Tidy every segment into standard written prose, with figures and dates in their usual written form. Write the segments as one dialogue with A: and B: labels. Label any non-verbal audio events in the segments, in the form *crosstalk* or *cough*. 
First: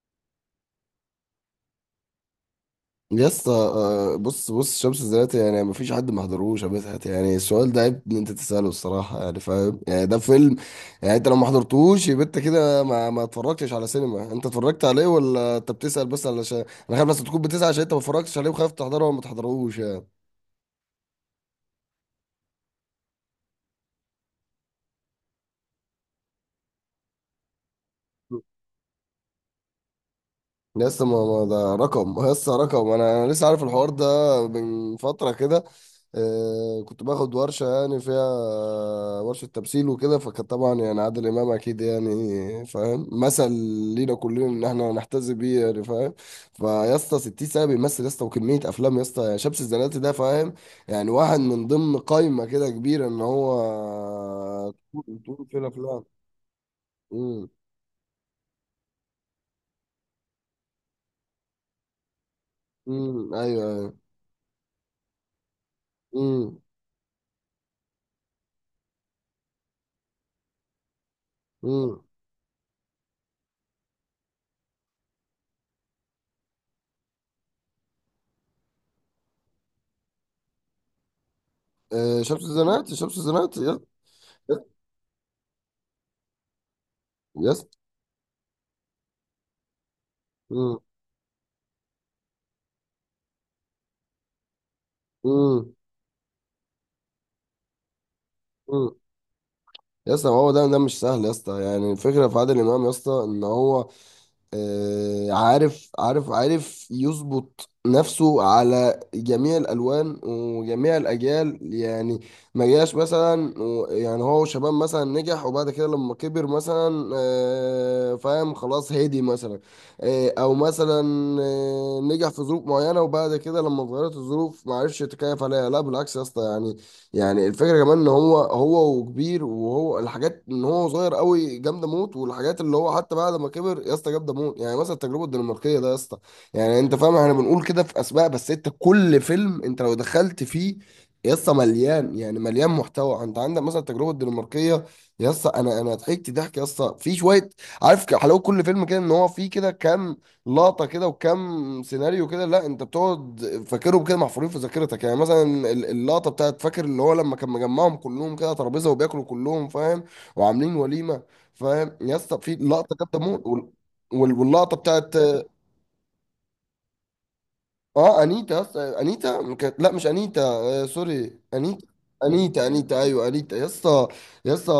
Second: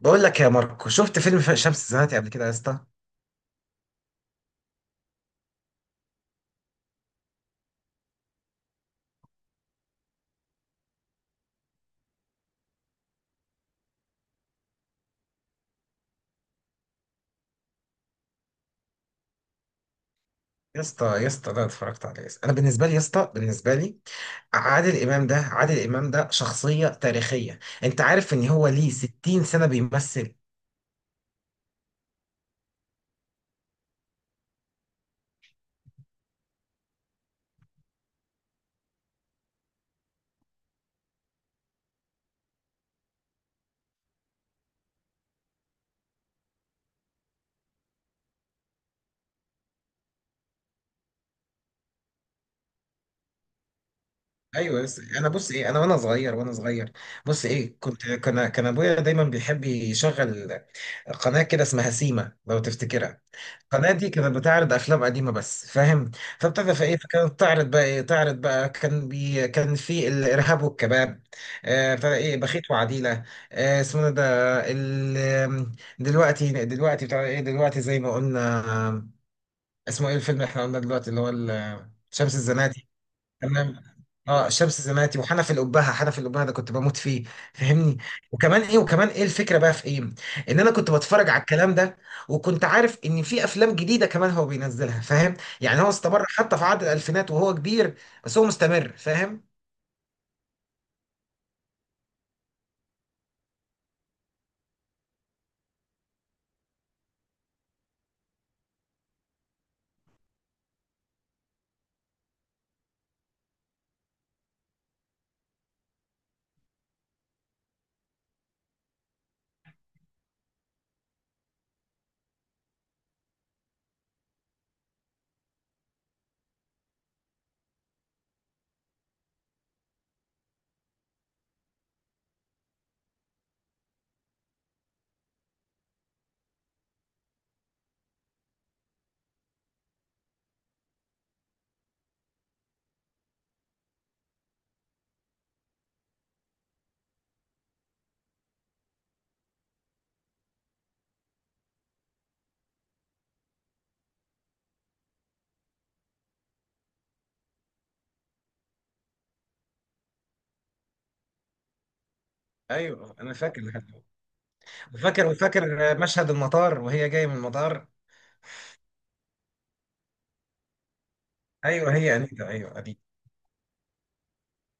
A: بقول لك يا ماركو شفت فيلم شمس الزناتي قبل كده يا اسطى.
B: يا اسطى بص شمس الزناتي، يعني مفيش حد ما حضروش يا مدحت. يعني السؤال ده عيب ان انت تساله الصراحه، يعني فاهم، يعني ده فيلم. يعني انت لو ما حضرتوش يبقى انت كده ما اتفرجتش على سينما، انت اتفرجت عليه ولا انت بتسال بس علشان انا خايف بس تكون بتسال عشان انت ما اتفرجتش عليه وخايف تحضره وما تحضروش يعني.
A: يا اسطى ده اتفرجت عليه يا اسطى. انا بالنسبه لي يا اسطى بالنسبه لي عادل امام ده شخصيه تاريخيه. انت عارف ان هو ليه 60 سنه بيمثل؟
B: لسه ما ده رقم، لسه رقم. انا لسه عارف الحوار ده من فتره كده. كنت باخد ورشه يعني فيها، ورشه تمثيل وكده. فكان طبعا يعني عادل امام اكيد، يعني فاهم، مثل لينا كلنا ان احنا نحتذي بيه، يعني فاهم. فيا اسطى 60 سنه بيمثل يا اسطى، وكميه افلام يا اسطى. يعني شمس الزناتي ده، فاهم، يعني واحد من ضمن قائمه كده كبيره، ان هو
A: ايوه بس
B: طول
A: انا
B: طول
A: بص
B: في
A: ايه انا وانا
B: الافلام.
A: صغير وانا صغير بص
B: امم
A: ايه كنت كان ابويا دايما بيحب يشغل قناه كده اسمها سيما، لو تفتكرها.
B: ايوه
A: القناة
B: ايوه.
A: دي كانت بتعرض أفلام قديمة بس، فاهم؟ فابتدى في إيه، فكانت تعرض بقى إيه، تعرض بقى كان كان في الإرهاب والكباب.
B: امم
A: ابتدى إيه، بخيت وعديلة. اسمه ده ال... دلوقتي بتاع إيه، دلوقتي زي ما قلنا. آه، اسمه إيه الفيلم اللي إحنا قلنا دلوقتي اللي هو شمس
B: شمس
A: الزناتي.
B: الزناتي شمس الزناتي يس.
A: تمام. اه
B: يس.
A: شمس زناتي وحنف الأبهة، حنف الأبهة ده كنت بموت فيه،
B: يس.
A: فاهمني؟ وكمان ايه، وكمان ايه الفكرة بقى في ايه؟ ان انا
B: مم.
A: كنت بتفرج على الكلام ده، وكنت عارف ان في افلام جديدة كمان هو بينزلها، فاهم؟
B: مم.
A: يعني هو استمر حتى في عقد الالفينات وهو كبير، بس هو مستمر،
B: مم.
A: فاهم؟
B: يا اسطى ما هو ده مش سهل يا اسطى. يعني الفكره في عادل امام يا اسطى، ان هو عارف يظبط نفسه على جميع الألوان وجميع الأجيال يعني. ما جاش مثلا يعني هو شباب مثلا نجح وبعد كده لما كبر مثلا فاهم، خلاص هادي مثلا، أو مثلا نجح في ظروف معينة، وبعد كده لما اتغيرت الظروف ما عرفش يتكيف عليها. لا بالعكس يا اسطى، يعني يعني الفكره كمان ان هو هو وكبير، وهو الحاجات ان هو صغير قوي جامده موت، والحاجات اللي هو حتى بعد ما كبر يا اسطى جامده موت. يعني مثلا التجربه الدنماركيه ده يا اسطى، يعني انت فاهم. احنا بنقول كده في اسماء، بس انت كل فيلم انت لو دخلت فيه يا اسطى مليان، يعني مليان محتوى. انت عندك مثلا التجربه الدنماركيه يا اسطى، انا ضحكت ضحك يا اسطى في شويه. عارف حلاوه كل فيلم كده، ان هو فيه كده كام لقطه كده وكم سيناريو كده. لا انت بتقعد فاكرهم كده محفورين في ذاكرتك. يعني مثلا اللقطه بتاعت، فاكر اللي هو لما كان مجمعهم كلهم كده على ترابيزه وبياكلوا كلهم، فاهم، وعاملين وليمه. فاهم يا اسطى، في لقطه
A: ايوه
B: جامده
A: انا
B: موت.
A: فاكر لحد دلوقتي.
B: واللقطه بتاعت
A: وفاكر مشهد المطار وهي جاية من المطار.
B: اه انيتا. يس انيتا. لا مش انيتا، آه سوري انيتا.
A: ايوه هي انيتا
B: انيتا،
A: ايوه.
B: انيتا، ايوه انيتا يا اسطى. يا اسطى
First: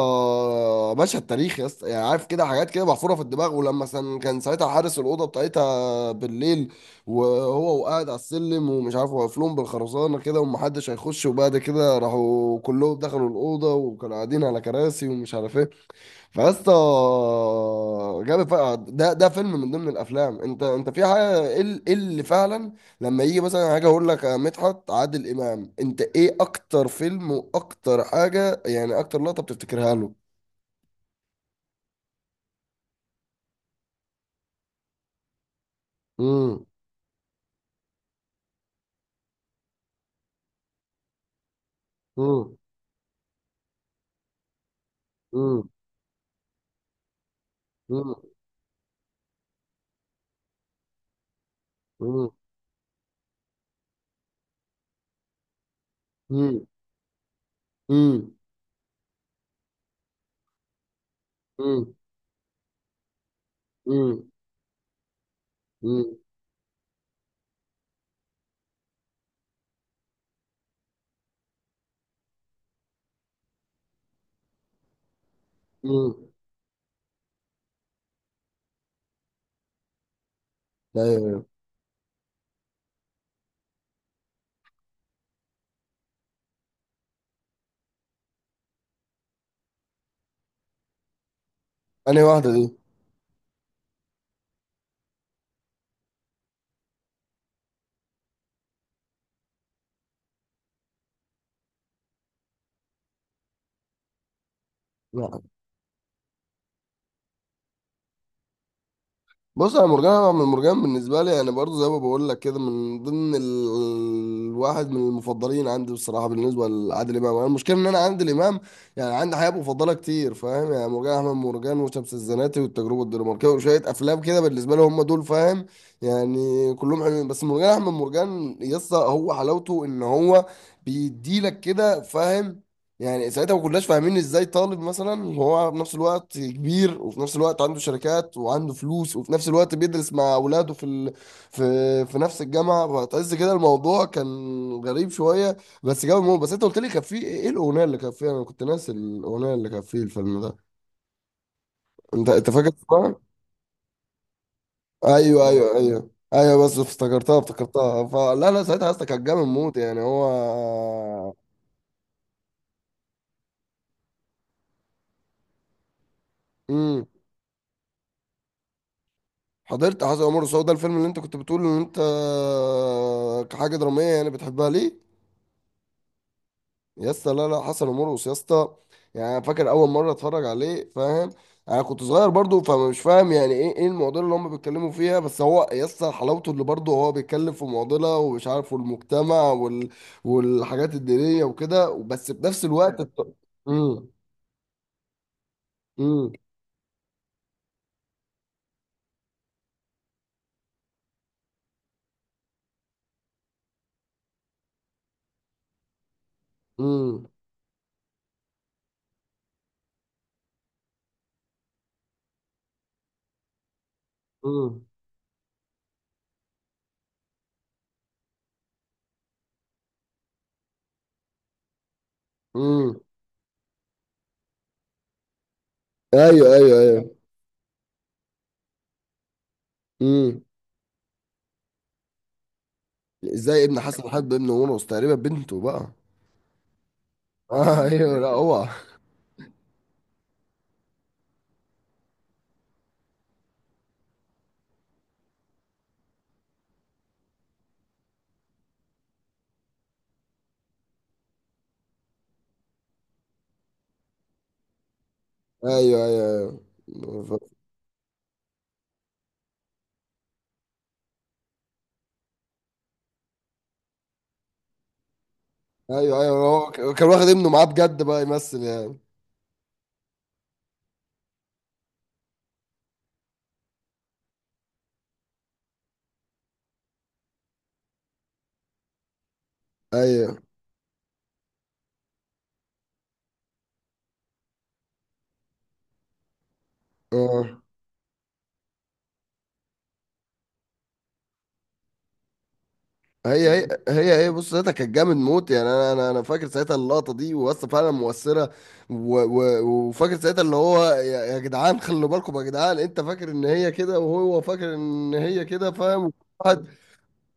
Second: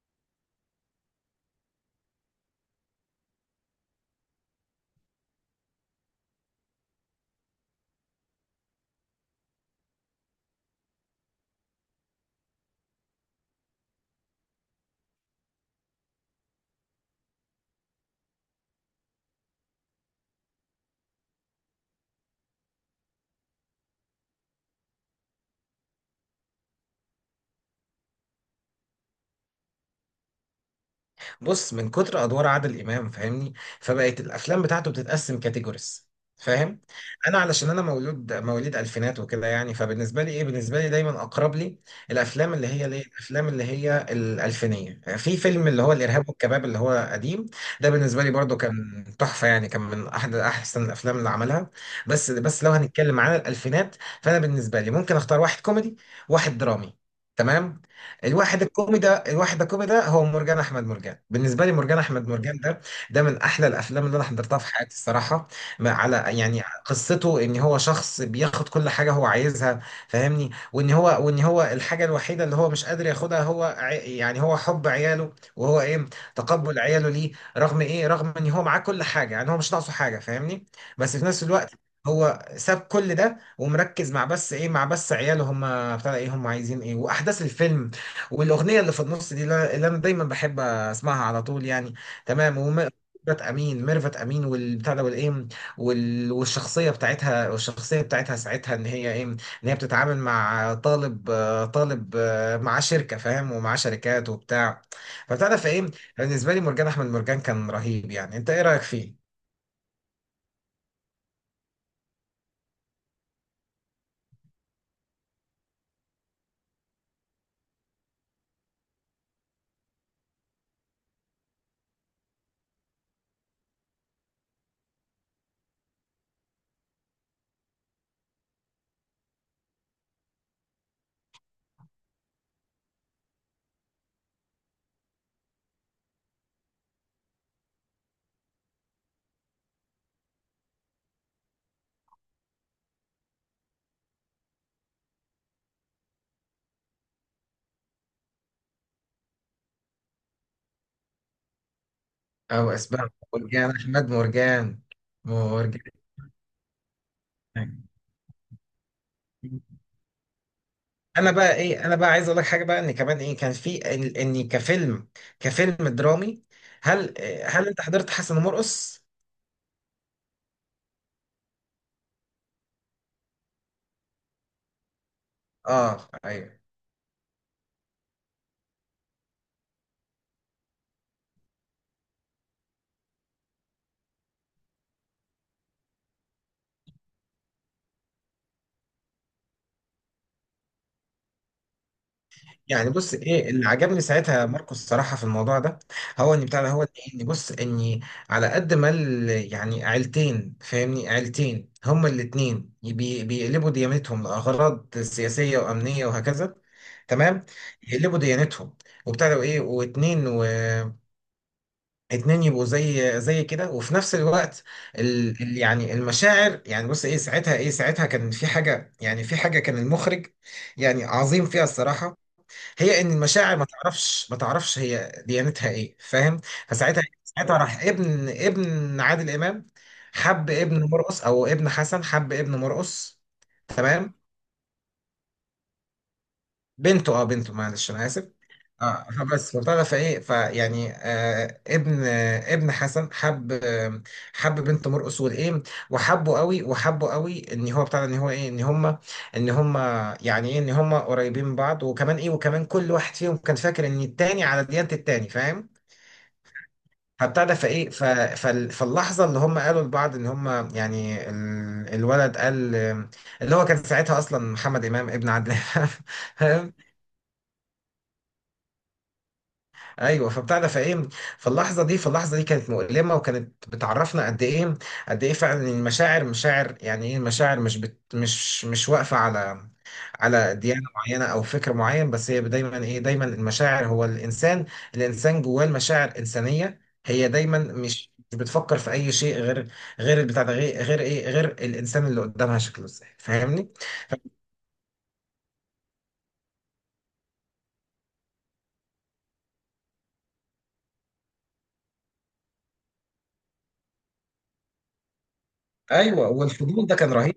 B: مشهد تاريخي يا اسطى، يعني عارف كده، حاجات كده محفوره في الدماغ. ولما كان ساعتها حارس الاوضه بتاعتها بالليل، وهو وقاعد على السلم ومش عارف، واقف لهم بالخرسانه كده ومحدش هيخش. وبعد كده راحوا كلهم دخلوا الاوضه وكانوا قاعدين على كراسي ومش عارف ايه. فاسطى جاب ده فيلم من ضمن الافلام. انت انت في حاجه ايه، إيه اللي فعلا لما يجي مثلا حاجه، اقول لك يا مدحت، عادل امام انت ايه اكتر فيلم واكتر حاجه، يعني اكتر لقطه بتفتكرها له؟
A: بص من كتر ادوار عادل امام، فاهمني؟ فبقت الافلام بتاعته بتتقسم كاتيجوريز،
B: امم
A: فاهم؟ انا علشان انا مولود مواليد الفينات وكده، يعني فبالنسبه لي ايه، بالنسبه لي دايما اقرب لي الافلام
B: امم
A: اللي هي ليه، الافلام اللي هي الالفينيه. في فيلم
B: امم
A: اللي هو الارهاب والكباب اللي هو قديم، ده بالنسبه لي برضو كان تحفه، يعني كان من احد احسن الافلام اللي عملها.
B: امم
A: بس لو هنتكلم عن الالفينات، فانا بالنسبه لي ممكن اختار واحد كوميدي، واحد
B: امم
A: درامي. تمام.
B: امم
A: الواحد الكومي ده هو مرجان احمد مرجان. بالنسبه لي
B: امم
A: مرجان احمد مرجان ده، ده من احلى الافلام اللي انا
B: امم
A: حضرتها في حياتي الصراحه. ما
B: امم
A: على، يعني قصته ان هو شخص بياخد كل حاجه هو عايزها، فاهمني؟ وان هو الحاجه الوحيده اللي هو مش قادر ياخدها هو يعني هو حب عياله، وهو ايه،
B: امم
A: تقبل عياله ليه، رغم ايه، رغم ان هو معاه كل حاجه، يعني هو مش ناقصه حاجه، فاهمني؟
B: ايوه
A: بس في نفس
B: ايوه.
A: الوقت هو ساب كل ده ومركز مع بس ايه، مع بس عياله، هم بتاع ايه، هم عايزين ايه، واحداث الفيلم والاغنيه اللي في النص دي اللي انا دايما بحب اسمعها على طول يعني.
B: انا واحده
A: تمام
B: دي.
A: ميرفت امين، ميرفت امين والبتاع ده والايه والشخصيه بتاعتها، والشخصيه بتاعتها ساعتها ان هي ايه، ان هي بتتعامل مع طالب، طالب معاه شركه، فاهم؟ ومعاه شركات وبتاع. فبتعرف ايه، بالنسبه لي مرجان احمد مرجان كان رهيب، يعني انت ايه رايك فيه؟
B: بص، انا مرجان، انا من مرجان بالنسبه لي، يعني برضو زي ما بقول لك كده، من ضمن الواحد من المفضلين عندي بصراحه بالنسبه لعادل امام. أنا المشكله ان انا عندي الامام، يعني عندي حاجات مفضله كتير، فاهم. يعني مرجان احمد مرجان، وشمس الزناتي، والتجربه الدنماركيه، وشويه افلام كده بالنسبه لي هم دول، فاهم. يعني كلهم حلوين، بس مرجان احمد مرجان يسطا هو حلاوته ان هو بيديلك كده، فاهم. يعني ساعتها ما كناش فاهمين ازاي طالب مثلا، وهو في نفس الوقت كبير، وفي نفس الوقت عنده شركات وعنده فلوس، وفي نفس الوقت بيدرس مع اولاده في ال... في في نفس الجامعه. فتحس كده الموضوع كان غريب شويه. بس جاب الموضوع، بس انت قلت لي كان في ايه الاغنيه اللي كان فيها، انا كنت ناسي الاغنيه اللي كان في الفيلم ده. انت
A: او
B: فاكر
A: اسباب
B: اسمها؟
A: مرجان احمد مرجان،
B: ايوه ايوه
A: مرجان.
B: ايوه ايوه. بس افتكرتها، افتكرتها، فلا لا. ساعتها اصلا كان جامد موت، يعني هو.
A: انا بقى ايه، انا بقى عايز اقول لك حاجه بقى ان كمان ايه، كان في ان إني كفيلم، كفيلم درامي.
B: مم.
A: هل هل انت حضرت حسن ومرقص؟
B: حضرت حسن ومرقص؟ هو ده الفيلم اللي انت كنت بتقول ان انت كحاجه دراميه يعني بتحبها ليه؟
A: اه ايوه.
B: يا اسطى، لا لا، حسن ومرقص يا اسطى، يعني أنا فاكر اول مره اتفرج عليه، فاهم، انا كنت صغير برضو، فمش فاهم يعني ايه ايه المعضله اللي هم بيتكلموا فيها. بس هو يا اسطى حلاوته اللي برضو هو بيتكلم في معضله ومش عارف، والمجتمع والحاجات الدينيه وكده، بس في نفس
A: يعني
B: الوقت
A: بص ايه اللي عجبني
B: امم
A: ساعتها ماركوس الصراحه في الموضوع ده،
B: امم
A: هو ان بتاع ده، هو ان بص اني على قد ما يعني عيلتين، فاهمني؟ عيلتين هما الاتنين بيقلبوا ديانتهم لاغراض سياسيه وامنيه وهكذا.
B: امم
A: تمام. يقلبوا ديانتهم وبتاع ده وايه، واتنين و اتنين، يبقوا زي كده وفي نفس الوقت
B: امم
A: يعني المشاعر، يعني بص ايه ساعتها ايه، ساعتها كان في حاجة، يعني في حاجة كان المخرج يعني عظيم فيها الصراحة،
B: امم
A: هي ان المشاعر ما تعرفش هي ديانتها ايه، فاهم؟
B: ايوه ايوه
A: فساعتها،
B: ايوه.
A: ساعتها راح ابن عادل امام،
B: امم
A: حب ابن مرقص او ابن حسن، حب ابن مرقص.
B: ازاي ابن حسن
A: تمام.
B: حب ابن ونص تقريبا، بنته بقى.
A: بنته، اه
B: *laughs*
A: بنته،
B: آه
A: معلش انا
B: ايوه لا
A: اسف.
B: هو.
A: اه فبس فبتاع ده، فايه فيعني آه ابن، آه ابن حسن حب، آه حب بنت مرقص والايه، وحبه قوي ان هو بتاع ده، ان هو ايه، ان هم يعني ايه، ان هم قريبين من بعض. وكمان ايه، وكمان كل واحد فيهم كان فاكر ان التاني على ديانة التاني، فاهم؟
B: ايوه ايوه ايوه
A: فبتاع ده فايه فاللحظه اللي هم قالوا لبعض ان هم، يعني الولد قال اللي هو كان ساعتها اصلا محمد امام ابن عادل
B: ايوه ايوه. هو
A: امام. *laughs*
B: كان واخد ابنه معاه بجد بقى يمثل يعني.
A: ايوه فبتاع ده فايه، فاللحظه دي فاللحظه دي كانت مؤلمه وكانت بتعرفنا قد ايه، قد ايه فعلا المشاعر مشاعر، يعني ايه المشاعر مش بت مش مش واقفه على
B: ايوه
A: على ديانه معينه او فكر معين، بس هي دايما ايه، دايما المشاعر هو الانسان، الانسان جواه المشاعر انسانيه، هي دايما
B: اه.
A: مش بتفكر في اي شيء غير غير البتاع ده، غير غير الانسان اللي قدامها شكله ازاي،
B: هي هي
A: فاهمني؟
B: هي هي بص، ساعتها كانت جامد موت، يعني انا فاكر ساعتها اللقطه دي، واسطه فعلا مؤثره. و و وفاكر ساعتها، اللي هو يا يا جدعان خلوا بالكم يا جدعان. انت فاكر ان هي كده وهو فاكر ان هي كده، فاهم؟
A: ايوه والفضول ده كان رهيب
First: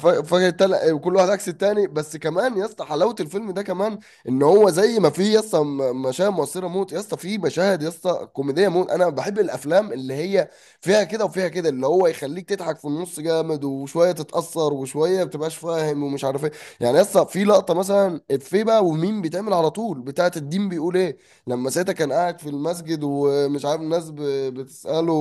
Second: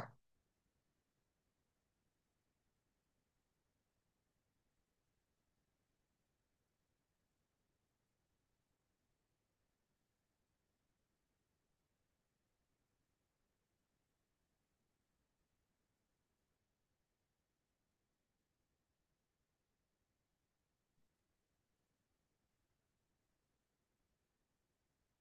B: وكل واحد عكس التاني. بس كمان يا اسطى حلاوه الفيلم ده كمان، ان هو زي ما فيه يا اسطى مشاهد مؤثره موت، يا اسطى فيه مشاهد يا اسطى كوميديه موت. انا بحب الافلام اللي هي فيها كده وفيها كده، اللي هو يخليك تضحك في النص جامد، وشويه تتاثر، وشويه ما بتبقاش فاهم ومش عارف ايه. يعني يا اسطى في لقطه مثلا افيه بقى ومين بيتعمل على طول، بتاعه الدين بيقول ايه، لما ساعتها كان قاعد في المسجد ومش عارف الناس بتساله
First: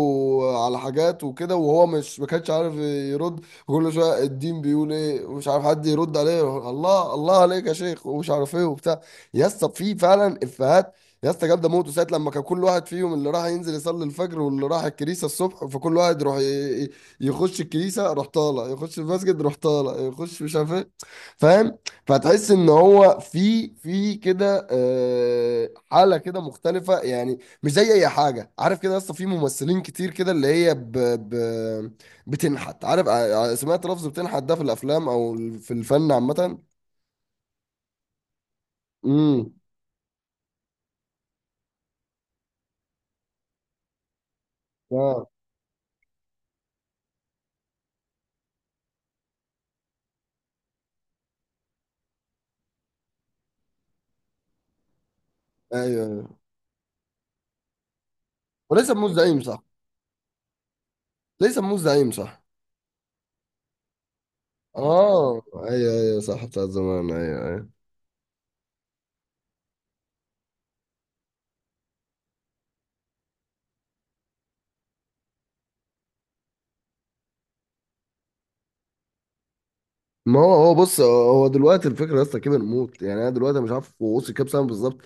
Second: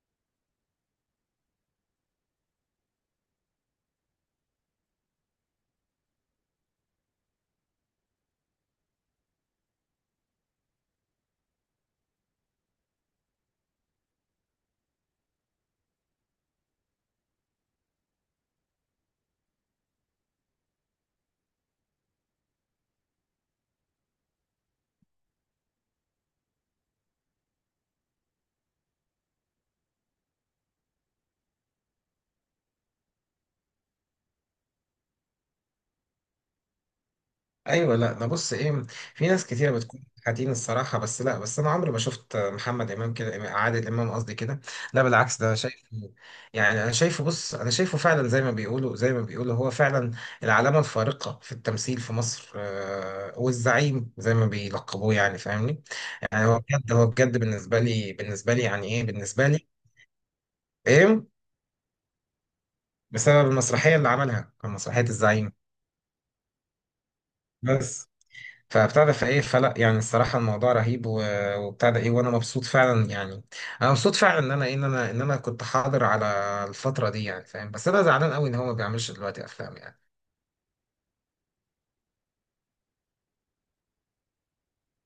B: على حاجات وكده، وهو مش ما كانش عارف يرد. كل شويه الدين بيقول ايه ومش عارف حد يرد عليه، الله الله عليك يا شيخ ومش عارف ايه وبتاع. يا اسطى في فعلا افيهات يا اسطى جامده موت. ساعه لما كان كل واحد فيهم، اللي راح ينزل يصلي الفجر، واللي راح الكنيسه الصبح، فكل واحد يروح يخش الكنيسه روح طالع، يخش المسجد روح طالع، يخش مش عارف ايه، فاهم. فتحس ان هو في في كده حاله كده مختلفه، يعني مش زي اي حاجه. عارف كده، يا اسطى في ممثلين كتير كده اللي هي ب ب بتنحت. عارف سمعت لفظ بتنحت ده في الافلام او في الفن عامه.
A: ايوه لا ده بص ايه، في ناس
B: امم
A: كتيره بتكون حاتين الصراحه، بس لا، بس انا عمري ما شفت محمد امام كده، عادل امام قصدي كده. لا
B: اه
A: بالعكس ده شايف، يعني انا شايفه، بص انا شايفه فعلا زي ما بيقولوا هو فعلا العلامه الفارقه في التمثيل في مصر، والزعيم زي ما بيلقبوه، يعني
B: ايوه
A: فاهمني.
B: ايوه.
A: يعني هو بجد بالنسبه لي، بالنسبه لي يعني
B: وليس
A: ايه،
B: موز زعيم
A: بالنسبه
B: صح.
A: لي ايه،
B: ليس موز زعيم صح.
A: بسبب المسرحيه اللي عملها، كان مسرحيه
B: اه
A: الزعيم.
B: ايوه ايوه صح، بتاع زمان، ايوه ايوه.
A: بس فابتدى فايه، فلا يعني الصراحه الموضوع رهيب وابتدى ايه، وانا مبسوط فعلا يعني. انا مبسوط فعلا ان انا ان انا ان انا كنت حاضر على الفتره دي، يعني فاهم؟ بس انا زعلان قوي ان هو ما بيعملش دلوقتي افلام يعني.
B: ما هو هو بص هو دلوقتي الفكره يا اسطى كبر موت، يعني انا دلوقتي مش عارف هو وصل كام سنه بالظبط،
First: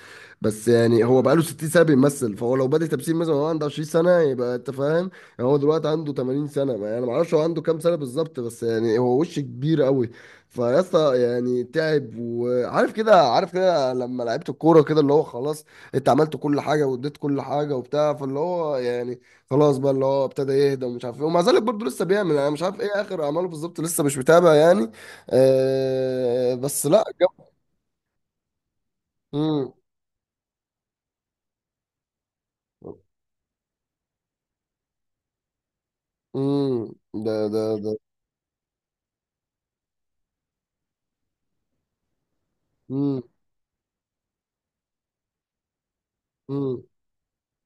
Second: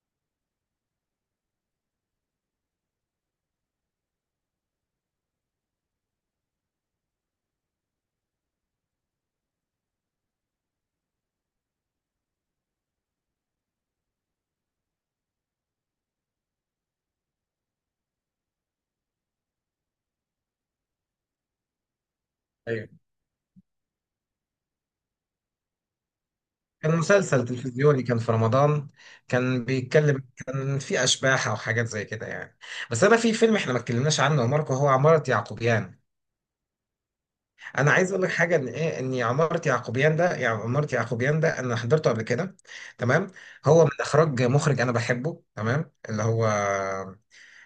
B: بس يعني هو بقاله 60 سنه بيمثل. فهو لو بادئ تمثيل مثلا وهو عنده 20 سنه يبقى، انت فاهم، يعني هو دلوقتي عنده 80 سنه. انا ما اعرفش هو عنده كام سنه بالظبط، بس يعني هو وش كبير قوي. فيا اسطى يعني تعب، وعارف كده عارف كده، لما لعبت الكوره كده، اللي هو خلاص انت عملت كل حاجه واديت كل حاجه وبتاع، فاللي هو يعني خلاص بقى، اللي هو ابتدى يهدى ومش عارف ايه. ومع ذلك برضه لسه بيعمل. انا مش عارف
A: ايوه
B: ايه اخر اعماله بالظبط، لسه مش متابع يعني. بس
A: كان
B: لا
A: مسلسل
B: جو.
A: تلفزيوني كان في رمضان، كان
B: مم.
A: بيتكلم كان في اشباح او حاجات زي كده يعني. بس انا في فيلم احنا ما اتكلمناش عنه يا ماركو، هو عمارة يعقوبيان.
B: مم. ده ده
A: انا
B: ده
A: عايز اقول لك حاجه ان ايه، ان عماره يعقوبيان ده، يعني عماره يعقوبيان ده انا حضرته قبل كده.
B: مم.
A: تمام. هو من اخراج مخرج انا بحبه، تمام، اللي هو
B: مم.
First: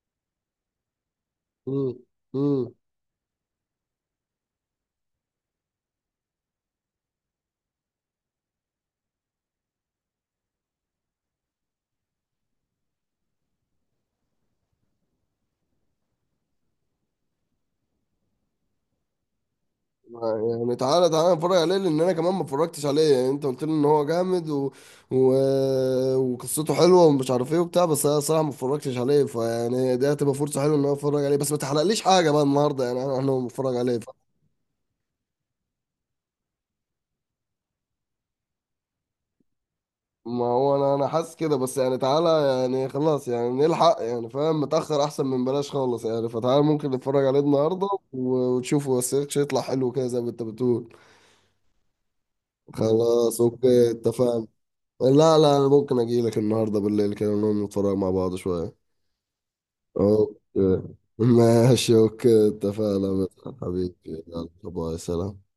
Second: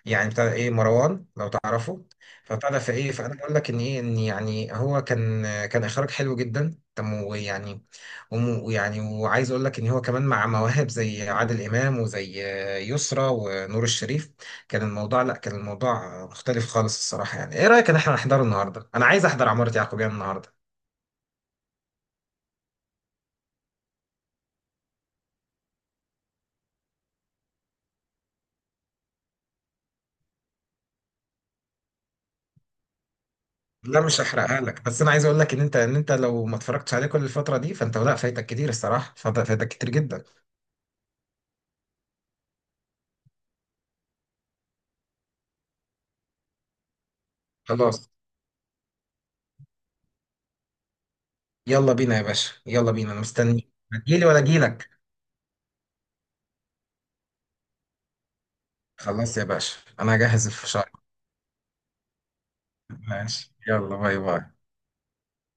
A: يعني بتاع ايه، مروان لو
B: مم.
A: تعرفه. فبتاع
B: مم.
A: ده فايه. مم. فانا بقول لك ان ايه، ان يعني هو كان اخراج حلو جدا، تم ويعني ويعني وعايز اقول لك ان هو كمان مع مواهب زي عادل امام وزي يسرا ونور الشريف، كان الموضوع لا كان الموضوع مختلف خالص الصراحه. يعني ايه رايك ان احنا نحضره النهارده؟ انا عايز احضر عمارة يعقوبيان النهارده.
B: يعني تعالى تعالى نتفرج عليه، لان انا كمان ما اتفرجتش عليه. يعني انت قلت لي ان هو جامد، و... وقصته حلوه ومش عارف ايه وبتاع، بس انا صراحه ما اتفرجتش عليه. فيعني دي هتبقى فرصه حلوه ان انا اتفرج عليه، بس ما تحرقليش حاجه بقى النهارده يعني. أنا هتفرج عليه.
A: لا مش هحرقها لك، بس انا عايز اقول لك ان انت، ان انت لو ما اتفرجتش عليه كل الفتره دي، فانت لا فايتك كتير الصراحه، فايتك كتير جدا.
B: ما هو انا حاسس كده، بس يعني تعالى، يعني خلاص يعني نلحق، يعني فاهم، متأخر احسن من بلاش خالص يعني. فتعالى ممكن نتفرج عليه النهارده
A: خلاص
B: وتشوفه، بس يطلع حلو كده زي ما انت بتقول.
A: يلا بينا يا باشا، يلا بينا، انا
B: خلاص
A: مستنيك
B: اوكي
A: هتجيلي ولا
B: اتفقنا.
A: اجيلك؟
B: لا لا، انا ممكن اجي لك النهارده بالليل كده نقوم نتفرج مع بعض شويه.
A: خلاص يا باشا انا هجهز
B: اوكي
A: الفشار.
B: *laughs* ماشي اوكي اتفقنا.
A: ماشي يلا،
B: حبيبي،
A: باي باي.
B: يلا باي سلام.